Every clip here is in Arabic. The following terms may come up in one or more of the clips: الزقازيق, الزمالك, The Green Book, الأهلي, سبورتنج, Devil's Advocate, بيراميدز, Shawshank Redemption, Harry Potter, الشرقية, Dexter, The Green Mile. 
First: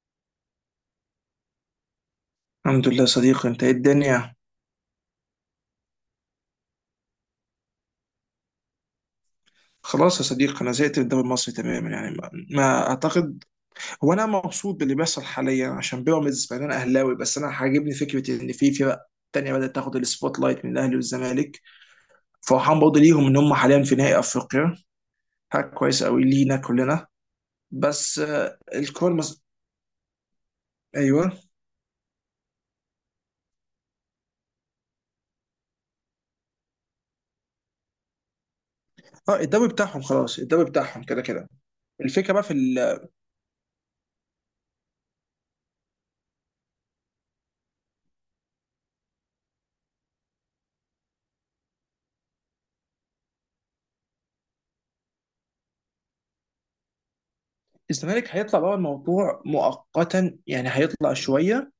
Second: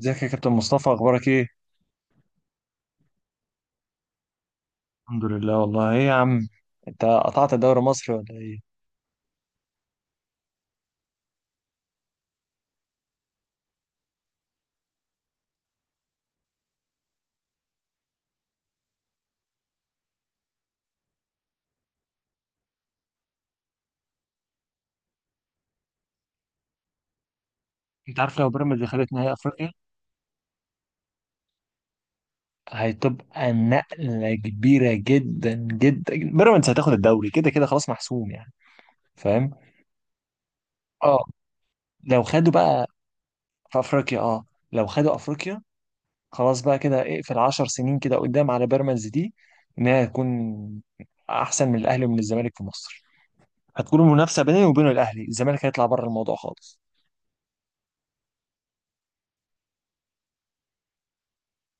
ازيك يا كابتن مصطفى، اخبارك ايه؟ الحمد لله يا صديقي، انت ايه الدنيا. الحمد لله والله، ايه يا عم. انت قطعت الدوري المصري ولا ايه؟ خلاص يا صديقي، انا زهقت من الدوري المصري تماما، يعني ما اعتقد. هو انا مبسوط باللي بيحصل حاليا عشان بيراميدز، مع ان انا اهلاوي، بس انا عاجبني فكره ان في فرق تانية بدأت تاخد السبوت لايت من الاهلي والزمالك. فرحان برضه ليهم ان هم حاليا في نهائي افريقيا. حاجه كويسه قوي لينا كلنا. بس انت عارف، لو بيراميدز دخلت نهائي افريقيا ايوه. هتبقى نقلة كبيرة جدا جدا، بيراميدز هتاخد الدوري كده كده، خلاص محسوم يعني. اه، فاهم؟ الدوري بتاعهم خلاص، الدوري بتاعهم كده اه. كده. لو الفكره بقى في خدوا بقى في افريقيا، لو خدوا افريقيا خلاص بقى كده، اقفل 10 سنين كده قدام على بيراميدز دي، انها تكون احسن من الاهلي ومن الزمالك في مصر. هتكون المنافسة بيني وبين الاهلي، الزمالك هيطلع بره الموضوع خالص. الزمالك هيطلع بره الموضوع مؤقتا، يعني هيطلع شويه،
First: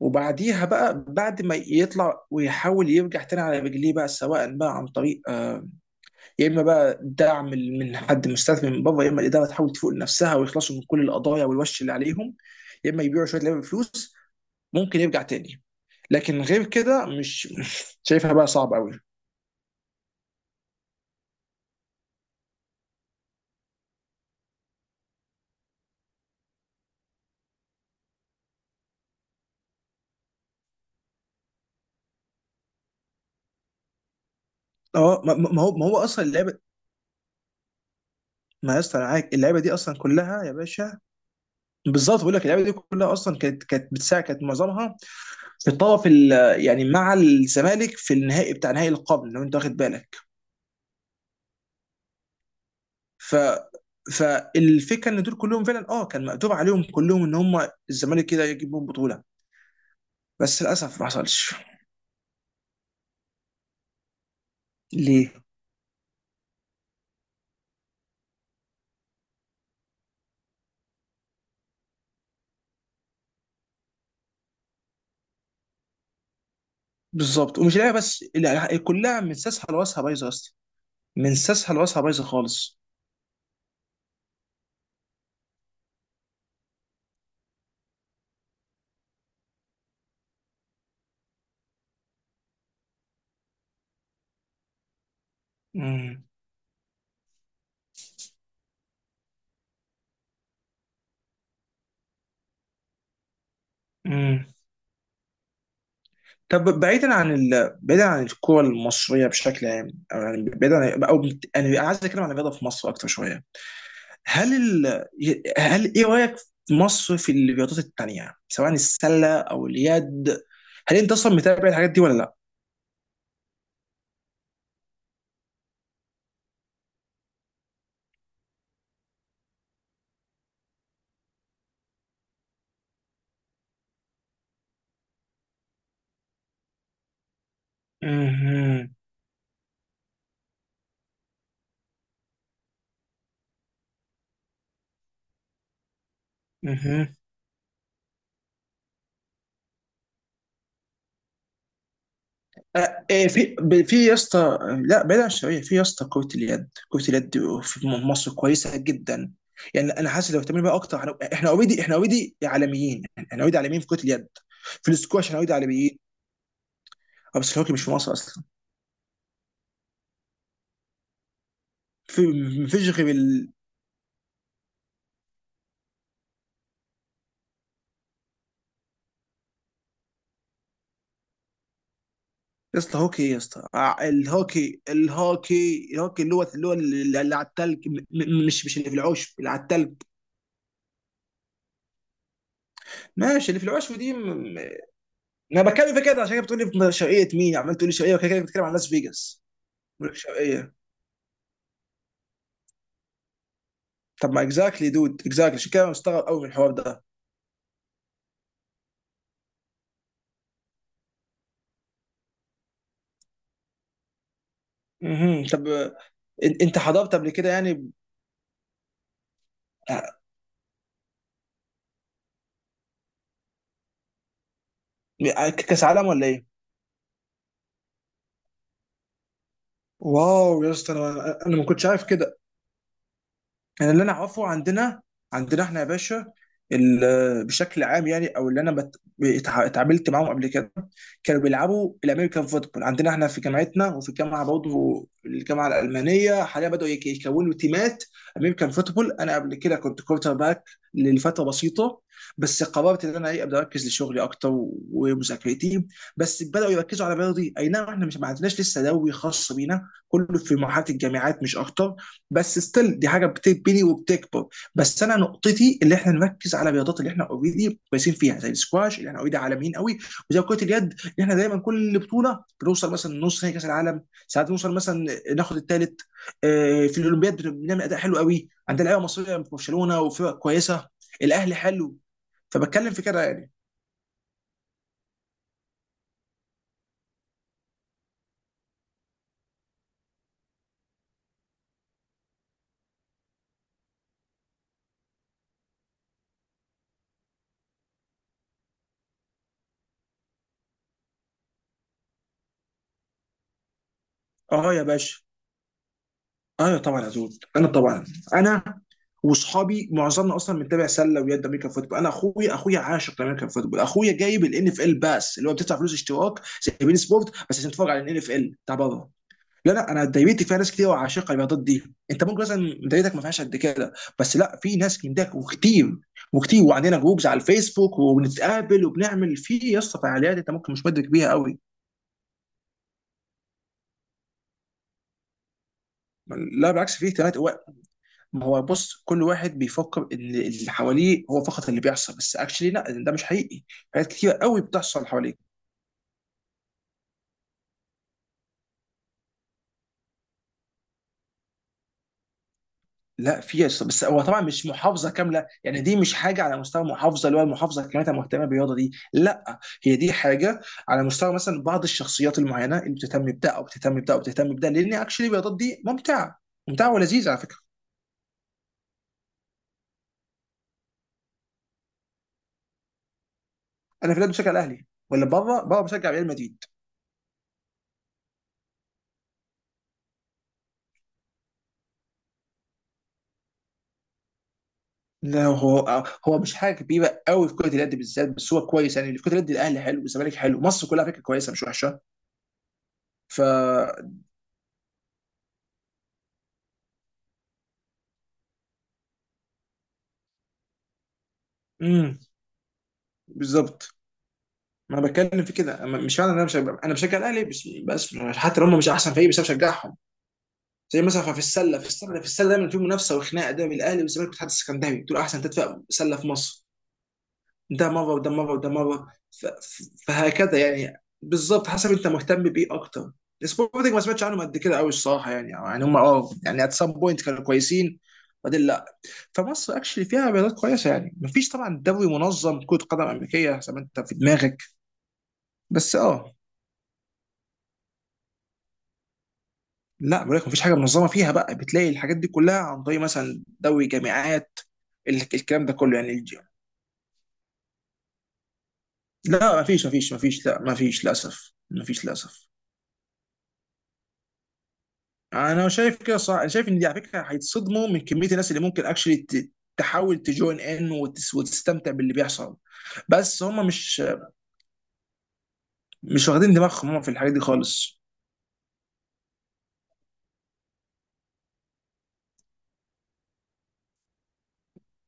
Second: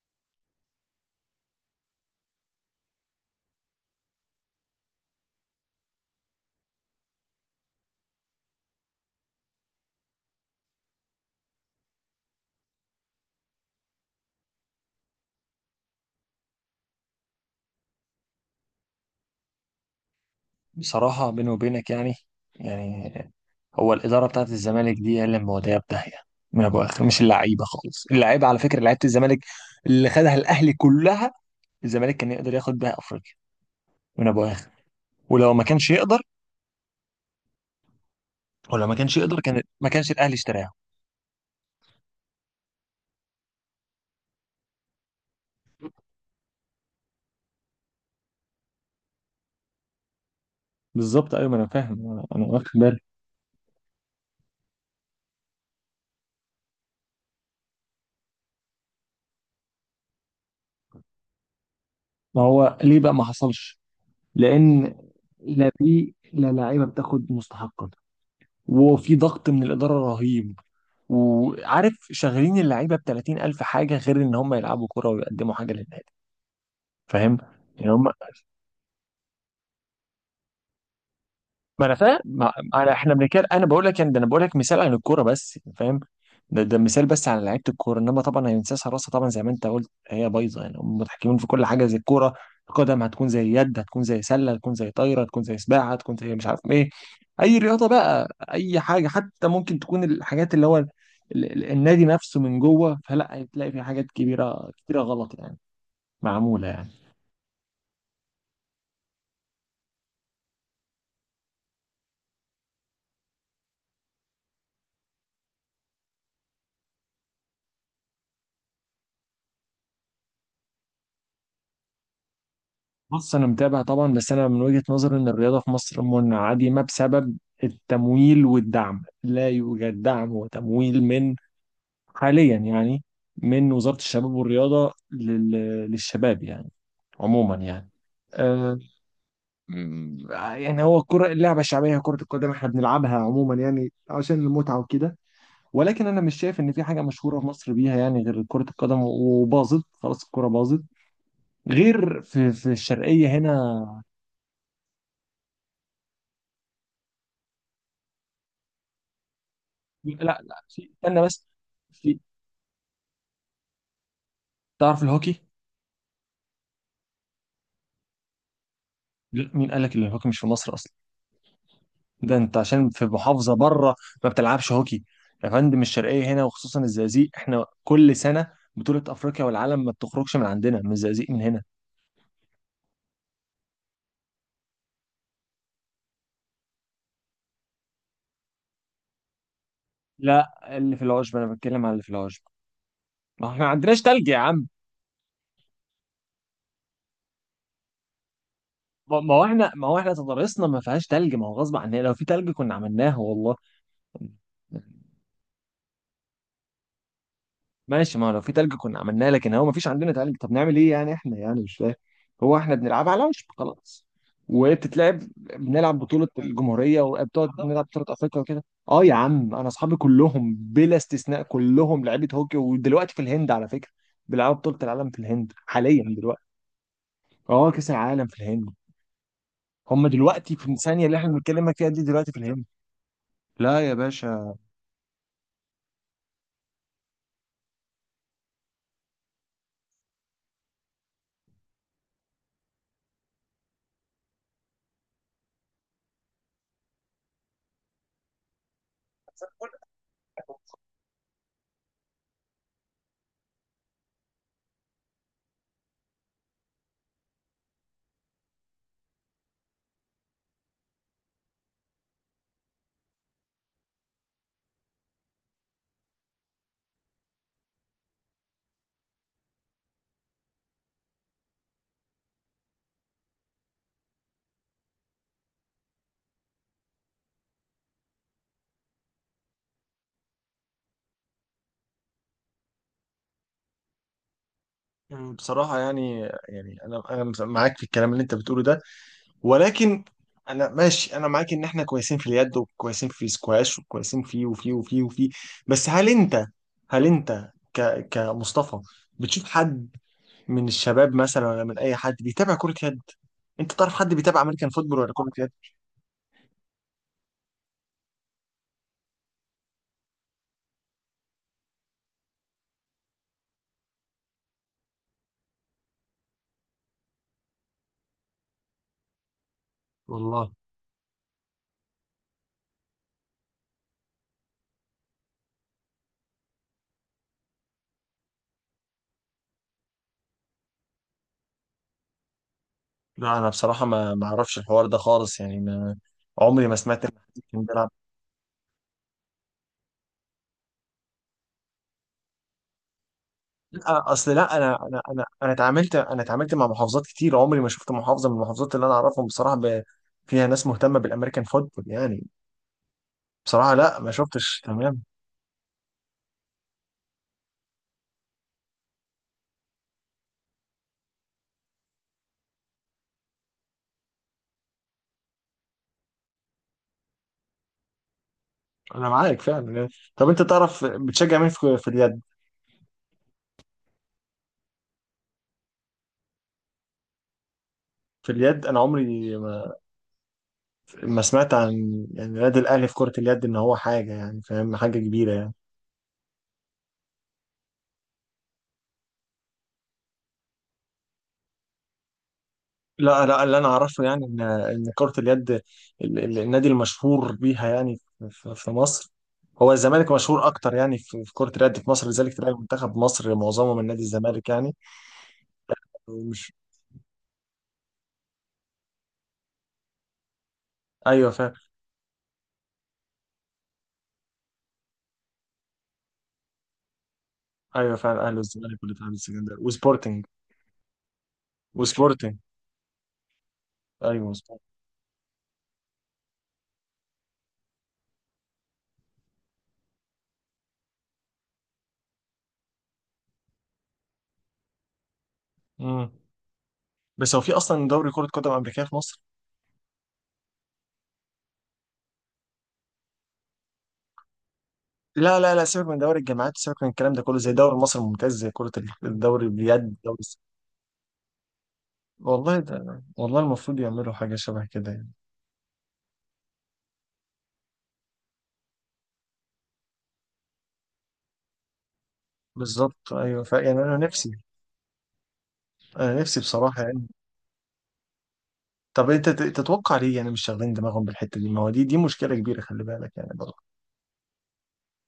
وبعديها بقى بعد ما يطلع ويحاول يرجع تاني على رجليه بقى، سواء بقى عن طريق يا اما بقى دعم من حد مستثمر من بره، يا اما الاداره تحاول تفوق نفسها ويخلصوا من كل القضايا والوش اللي عليهم، يا اما يبيعوا شويه لعيبه بفلوس ممكن يرجع تاني. لكن غير كده مش شايفها بقى، صعب قوي. بصراحة بيني وبينك يعني، يعني هو الإدارة بتاعت الزمالك دي هي اللي مودية في داهية من أبو آخر. مش اللعيبة خالص، اللعيبة على فكرة، لعيبة الزمالك اللي خدها الأهلي كلها. الزمالك كان يقدر ياخد بيها أفريقيا من أبو آخر. اه، ما ما- ولو ما ما هو ما كانش هو يقدر اصلا اللعبه. ما يا ولو ما اسطى أنا كانش معاك، يقدر اللعبه كان دي ما اصلا كانش الأهلي كلها يا اشتراها. باشا. بالظبط، بقول لك اللعبه دي كلها اصلا كانت بتساعد، كانت معظمها في يعني مع الزمالك في النهائي، بتاع نهائي القرن، لو انت واخد بالك. بالظبط أيوة، ما أنا فاهم، أنا واخد بالي. ف فالفكره ان دول كلهم فعلا، اه، كان مقدور عليهم كلهم، ان هم الزمالك كده يجيبهم بطوله. بس للاسف ما حصلش. ما هو ليه بقى ما حصلش؟ لأن ليه. لا، لعيبة بتاخد مستحقها، وفي ضغط من الإدارة رهيب، وعارف شغالين اللعيبه ب 30,000 حاجه غير ان هم يلعبوا كوره ويقدموا حاجه للنادي. فاهم؟ بالظبط، ومش يعني لاعب هم. بس، لا، كلها من ساسها لواسها بايظه اصلا. من ساسها ما انا لواسها فاهم، بايظه ما... خالص. انا، احنا بنتكلم، انا بقول لك ده، انا بقول لك مثال عن الكوره بس. فاهم؟ ده مثال بس على لعيبه الكوره، انما طبعا هي نسيان حراسه. طبعا زي ما انت قلت هي بايظه يعني، هم متحكمين في كل حاجه، زي الكوره، القدم هتكون زي يد، هتكون زي سله، هتكون زي طايره، هتكون زي سباحه، هتكون امم. زي مش عارف ايه، اي رياضه بقى، اي حاجه. حتى ممكن تكون الحاجات اللي هو النادي نفسه من جوه. فلا هتلاقي في حاجات امم. كبيره كتيره غلط يعني، معموله طب يعني. بعيدا عن ال... بعيدا عن الكره المصريه بشكل عام او يعني بعيدا عن... او بت- يعني انا عايز اتكلم عن الرياضه في مصر اكتر شويه. هل ال... هل ايه رايك في مصر في الرياضات التانيه، سواء السله او اليد؟ هل انت اصلا متابع الحاجات دي ولا لا؟ بص، انا متابع طبعا، بس انا من وجهة نظري ان الرياضه في مصر منعدمه بسبب التمويل والدعم. لا يوجد دعم وتمويل من، حاليا يعني، من وزارة الشباب والرياضه للشباب يعني، عموما يعني. آه. مهم. يعني هو الكرة اللعبة الشعبية، كرة القدم احنا بنلعبها عموما يعني عشان المتعة وكده، ولكن انا مش شايف ان في حاجة مهم. مشهورة في مصر بيها يعني غير كرة القدم، وباظت خلاص، الكرة باظت. غير في آه، إيه الشرقية في ب- هنا. في يا اسطى، لا بعيد عن الشويه، في يا اسطى كره اليد، كره اليد في مصر كويسه جدا. يعني انا حاسس لو لا لا. اهتمينا بقى في، اكتر، استنى بس، احنا اوريدي، احنا في، اوريدي عالميين احنا اوريدي عالميين في كره اليد. في تعرف السكواش الهوكي؟ احنا اوريدي عالميين. آه، بس الهوكي مش في مصر اصلا. لا، مين قال لك ان الهوكي مش في مصر اصلا؟ في ده انت عشان مفيش في غير. محافظه بره ما بتلعبش هوكي. يا فندم، الشرقيه هنا وخصوصا الزقازيق، احنا كل سنه بطوله افريقيا والعالم ما بتخرجش من عندنا، من الزقازيق، من هنا. يا اسطى هوكي ايه يا اسطى، آه، الهوكي اللي هو اللي على التلج، مش اللي في العشب، اللي على التلج. لا، اللي في العشب، انا بتكلم على اللي في العشب. ما ماشي، احنا اللي في ما العشب عندناش دي تلج يا م- م- عم. انا بتكلم في كده، عشان كده بتقول لي شرقيه، مين عمال تقول لي شرقيه، وكده كده بتتكلم عن لاس فيجاس. ما هو بقول احنا لك تضاريسنا شرقيه. ما فيهاش تلج، ما هو غصب عننا، لو في تلج كنا عملناه والله. طب ما اكزاكتلي دود، اكزاكتلي، عشان كده أنا مستغرب قوي من الحوار ده. ماشي، ما هو لو في تلج كنا عملناه، لكن هو ما فيش عندنا تلج. طب نعمل ايه يعني احنا، يعني مش فاهم. هو احنا بنلعب على وشب خلاص. مهم. طب آه، بنلعب بطولة انت الجمهورية، حضرت قبل وبتقعد كده نلعب يعني؟ بطولة أفريقيا وكده. اه يا عم، أنا أصحابي آه، كلهم بلا استثناء كلهم لعيبة هوكي، ودلوقتي في الهند على فكرة بيلعبوا بطولة العالم في الهند كاس عالم حاليا ولا دلوقتي. ايه؟ اه، كأس العالم في الهند. هم دلوقتي واو في يا اسطى، الثانية اللي احنا انا ما بنتكلم كنتش فيها دي عارف دلوقتي كده. في الهند. لا انا يا اللي انا اعرفه باشا. عندنا، عندنا احنا يا باشا، بشكل عام، يعني او اللي انا اتعاملت معاهم قبل كده كانوا بيلعبوا الامريكان فوتبول عندنا احنا في جامعتنا، وفي الجامعه برضه، الجامعه الالمانيه، حاليا بداوا يكونوا تيمات امريكان فوتبول. انا قبل كده كنت كورتر باك لفتره بسيطه، بس قررت ان انا، ايه، ابدا اركز لشغلي اكتر ومذاكرتي. بس بداوا يركزوا على رياضي. اي نعم احنا مش، ما عندناش لسه دوري خاص بينا، كله في مرحله الجامعات مش اكتر، بس ستيل دي حاجه بتبني وبتكبر. بس انا نقطتي اللي احنا نركز على الرياضات اللي احنا اوريدي كويسين فيها، زي السكواش اللي احنا اوريدي عالميين قوي، وزي كره اليد اللي احنا دايما كل بطوله بنوصل مثلا نص نهائي كاس العالم، ساعات بنوصل مثلا ناخد الثالث. في الاولمبياد بنعمل اداء حلو قوي، عندنا لعيبه مصريه في برشلونه وفرق كويسه، الاهلي حلو. فبتكلم في كده يعني. بصراحة يعني، أنا معاك في الكلام اللي أنت بتقوله ده، ولكن انا ماشي، انا معاك ان احنا كويسين في اليد، وكويسين في السكواش، وكويسين في وفي وفي وفي بس هل انت، كمصطفى بتشوف حد من الشباب مثلا، ولا من اي حد بيتابع كرة يد؟ انت تعرف حد بيتابع امريكان اه يا فوتبول ولا باشا، كرة يد؟ اه طبعا يا زود، انا طبعا انا وصحابي معظمنا اصلا متابع سله ويد، امريكان فوتبول. انا اخويا، اخويا عاشق لامريكان فوتبول، اخويا جايب الان اف ال باس اللي هو بتدفع فلوس اشتراك زي بين سبورت، بس عشان تتفرج على الان اف ال بتاع بره. لا لا، انا دايرتي والله فيها ناس كتير وعاشقه الرياضات دي. انت ممكن مثلا دايرتك ما فيهاش قد كده، بس لا، في ناس من ده، وكتير وكتير، وعندنا جروبز على الفيسبوك وبنتقابل وبنعمل في يا اسطى فعاليات انت ممكن مش مدرك بيها قوي. لا، انا بصراحة ما اعرفش الحوار ده خالص يعني، ما عمري لا ما بالعكس، سمعت في ان حد كان اهتمامات. بيلعب. ما هو بص، كل واحد بيفكر ان اللي حواليه هو فقط اللي بيحصل، بس اكشلي لا، ده مش حقيقي. حاجات لا اصل، كتير لا، قوي انا انا بتحصل انا حواليك. انا اتعاملت، اتعاملت مع محافظات كتير. عمري ما شفت محافظه من المحافظات اللي انا اعرفهم بصراحه فيها ناس مهتمه بالامريكان فوتبول يعني. لا في بصراحه يس- لا، بس ما هو طبعا شفتش. مش تمام، محافظه كامله، يعني دي مش حاجه على مستوى محافظه، اللي هو المحافظه كاملتها مهتمه بالرياضه دي، لا. هي دي حاجه على مستوى مثلا بعض الشخصيات المعينه اللي بتهتم بده او بتهتم بده او بتهتم بده، لان اكشلي الرياضات دي ممتعه، ممتعه ولذيذه على فكره. انا معاك فعلا. طب انت تعرف بتشجع مين في اليد؟ انا في البلاد بشجع الاهلي، ولا بره، بره بشجع ريال مدريد. في اليد انا عمري ما سمعت عن يعني نادي الاهلي في كره اليد ان هو حاجه يعني، فاهم، حاجه كبيره لا يعني. هو، هو مش حاجه كبيره قوي في كره اليد بالذات، بس هو كويس، يعني في كره اليد الاهلي حلو والزمالك حلو، مصر كلها على فكره كويسه مش وحشه. لا ف لا، اللي انا اعرفه يعني ان كرة اليد، النادي المشهور بيها يعني في مصر هو الزمالك. مشهور اكتر يعني في كرة اليد في مصر، امم، لذلك تلاقي منتخب مصر معظمه من بالظبط. نادي الزمالك يعني. ما أنا بتكلم في كده. مش معنى ان انا ومش مش، انا بشجع الاهلي بس، بس حتى لو هم مش احسن فريق، بس انا بشجعهم. زي ايوه مثلا في فعلا. السله، في السله دايما في منافسه وخناقه دايما بين الاهلي والزمالك والاتحاد السكندري، دول احسن ثلاث فرق سله في مصر. ده ايوه مره فعلا، وده اهلي مره وده والزمالك مره، والاتحاد السكندري وسبورتنج، فهكذا يعني، بالظبط حسب انت وسبورتنج. مهتم بايه اكتر. سبورتنج ما سمعتش ايوه عنهم قد سبورتنج. كده قوي الصراحه، يعني يعني هم اه، يعني ات سام بوينت كانوا كويسين. بعدين لا. فمصر اكشلي فيها رياضات كويسه، يعني مفيش طبعا دوري منظم كره قدم امريكيه زي ما انت في دماغك، بس امم اه. بس هو في اصلا دوري كرة قدم امريكيه في مصر؟ لا بقول لك مفيش حاجه منظمه فيها بقى، بتلاقي الحاجات دي كلها عن طريق مثلا دوري جامعات، ال- لا لا لا، الكلام ده سيبك من كله يعني دوري الج- الجامعات، سيبك من الكلام ده كله، زي دوري مصر الممتاز، زي كرة الدوري، لا مفيش اليد، مفيش دوري مفيش لا مفيش للاسف مفيش للاسف. والله، ده والله المفروض يعملوا حاجة شبه كده يعني. انا شايف كده صح، شايف ان دي على فكره هيتصدموا من كميه الناس اللي ممكن اكشلي تحاول وتستمتع باللي بيحصل. بالظبط ايوه، بس هم يعني انا مش، نفسي، انا مش نفسي واخدين بصراحه دماغهم هم يعني. في الحاجات دي خالص. طب انت تتوقع ليه يعني مش شاغلين دماغهم بالحته دي؟ ما هو دي مشكله كبيره، خلي بالك يعني برضه.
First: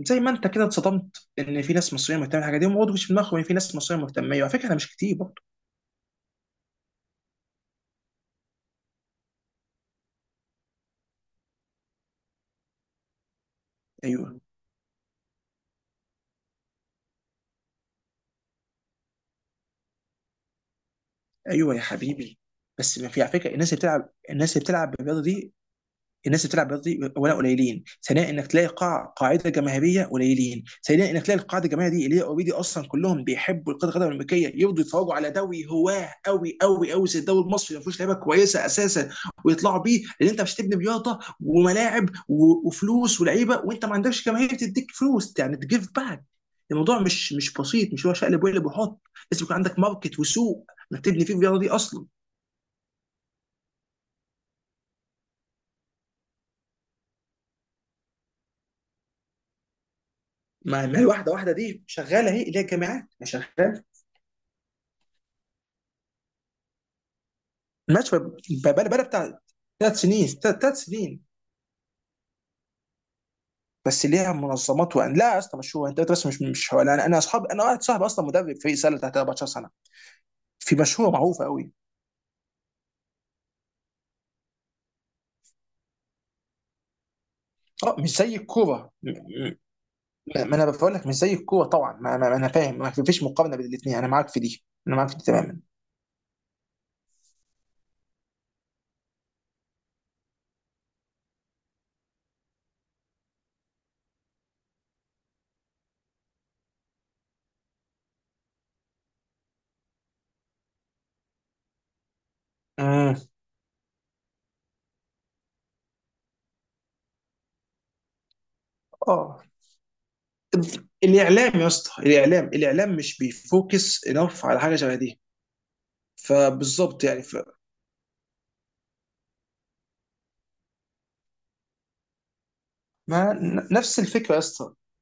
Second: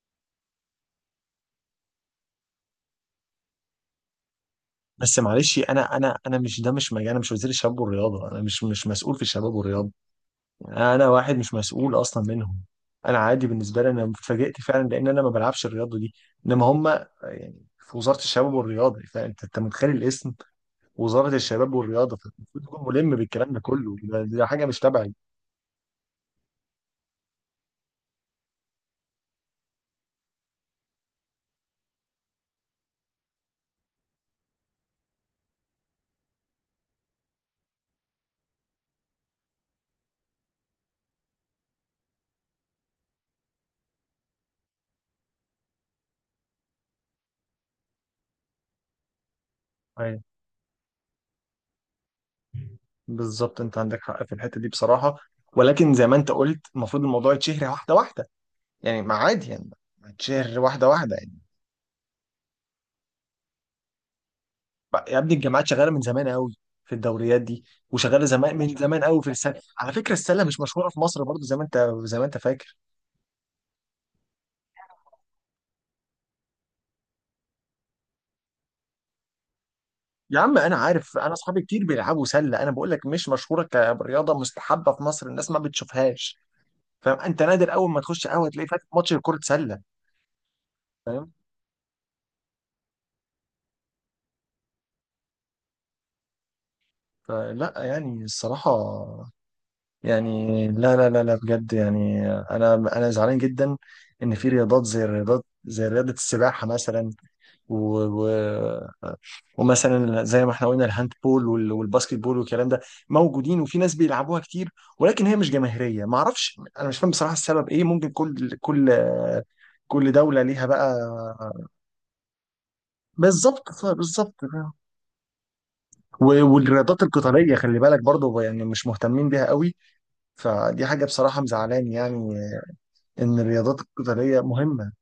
زي ما انت كده اتصدمت ان في ناس مصريه مهتمه بالحاجه دي، هم برضه مش في دماغهم ان في ناس مصريه مهتمه، وعلى فكره انا مش كتير بس برضه. معلش، انا مش، ده مش مجال، انا مش وزير الشباب والرياضه، انا مش مسؤول في الشباب والرياضه، يعني انا واحد مش مسؤول اصلا منهم. انا عادي بالنسبه لي، انا ايوه. اتفاجئت فعلا لان انا ما بلعبش الرياضه دي، انما هم يعني في وزاره الشباب والرياضه. فانت متخيل الاسم، وزاره الشباب ايوه يا والرياضه، حبيبي، فالمفروض تكون بس ما ملم في على بالكلام فكره ده الناس اللي كله. بتلعب، ده الناس اللي حاجه مش بتلعب تبعي. بالرياضه دي، الناس اللي بتلعب رياضي، اولا قليلين، ثانيا انك تلاقي قاعده جماهيريه قليلين، ثالثا انك تلاقي القاعده الجماهيريه دي اللي هي اوريدي اصلا كلهم بيحبوا كره القدم الامريكيه، يرضوا يتفرجوا على دوري هواه قوي قوي قوي زي الدوري المصري ما فيهوش لعيبه كويسه اساسا ويطلعوا بيه، لان انت مش تبني رياضه وملاعب وفلوس ولعيبه وانت ما عندكش جماهير تديك فلوس، يعني تجيف باك. الموضوع مش، مش بسيط، مش هو شقلب وقلب وحط. لازم يكون عندك ماركت أيوة. وسوق انك تبني فيه الرياضه دي اصلا. بالظبط، انت عندك حق في الحته دي بصراحه، ولكن زي ما انت قلت المفروض الموضوع يتشهر واحده واحده يعني، ما عادي يعني، ما يتشهر واحده ما واحده الواحده يعني. واحده دي شغاله اهي، اللي هي الجامعات ما شغاله. يا ابني، الجامعات شغاله من زمان قوي في الدوريات دي، ماشي. وشغاله زمان، بقى من زمان بقى قوي في بتاع السله على ثلاث فكره. سنين، السله ثلاث مش ثلاث مشهوره في مصر سنين، برضو، زي ما انت فاكر. بس ليها منظمات. وان لا يا اسطى مشهوره، انت بس مش هو، انا اصحاب، انا واحد صاحبي اصلا مدرب فريق سله تحت 14 سنه. يا عم في انا مشهوره عارف، انا معروفه اصحابي قوي. كتير بيلعبوا سله، انا بقول لك مش مشهوره كرياضه مستحبه في مصر، الناس ما بتشوفهاش. فاهم؟ انت نادر اول اه ما مش تخش زي قهوه تلاقي فاتح الكوره ماتش كره سله. ما انا بقول لك مش فاهم؟ زي الكوره طبعا، ما انا فاهم ما فيش مقارنه بين الاثنين، انا معاك في دي، انا معاك في دي تماما. فلا يعني الصراحه، يعني لا لا لا لا، بجد يعني انا زعلان جدا ان في رياضات زي، الرياضات زي رياضه السباحه مثلا، و... و... ومثلا زي ما احنا قلنا الهاند بول والباسكت بول والكلام ده، امم. موجودين وفي ناس بيلعبوها كتير، ولكن هي مش جماهيريه ما اعرفش. انا مش فاهم بصراحه السبب ايه، ممكن كل اه. كل دوله طب ليها بقى. الاعلام يا اسطى، الاعلام مش بالظبط، بيفوكس بالظبط. انف على حاجه شبه دي. والرياضات فبالظبط يعني ف... القتاليه خلي بالك برضو، يعني مش مهتمين بيها قوي، فدي حاجه بصراحه مزعلاني يعني ما ان الرياضات نفس الفكره يا القتاليه اسطى، مهمه،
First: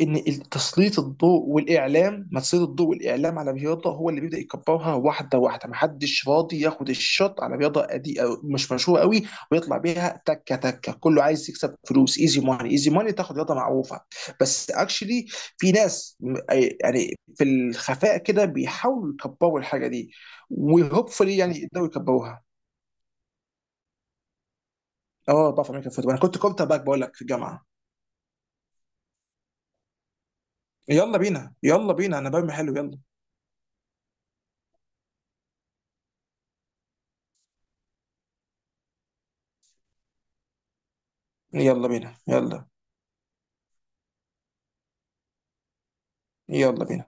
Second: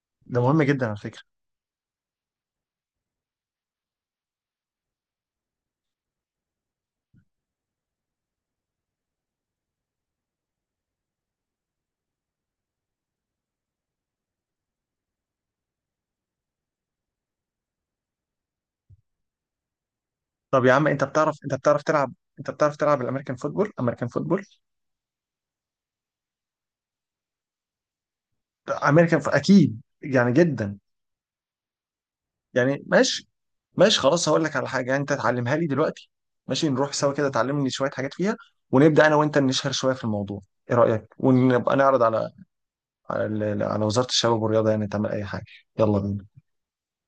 ان ده مهم جدا على تسليط فكره. الضوء والاعلام، ما تسليط الضوء والاعلام على رياضه هو اللي بيبدا يكبرها واحده واحده، محدش راضي ياخد الشوت على رياضه قدي أو مش مشهوره قوي ويطلع بيها تكه تكه، كله عايز يكسب فلوس ايزي ماني. ايزي ماني تاخد رياضه معروفه، بس اكشلي في ناس يعني في الخفاء كده بيحاولوا يكبروا الحاجه دي، طب يا عم، انت وهوبفully بتعرف، يعني يقدروا تلعب، يكبروها. انت بتعرف تلعب الامريكان فوتبول؟ امريكان فوتبول، اه بعرف امريكا فوتبول، انا كنت كورتر باك بقول لك في الجامعه. اكيد يعني جدا. يلا بينا، يلا بينا، انا برمي حلو، يعني يلا. ماشي، ماشي خلاص، هقول لك على حاجه يعني انت تعلمها لي دلوقتي. ماشي، نروح سوا كده تعلمني شويه حاجات فيها، ونبدا انا وانت نشهر شويه في الموضوع. ايه رايك؟ ونبقى يلا نعرض بينا، يلا. على، على وزاره الشباب والرياضه يعني تعمل اي حاجه. يلا بينا. يلا بينا.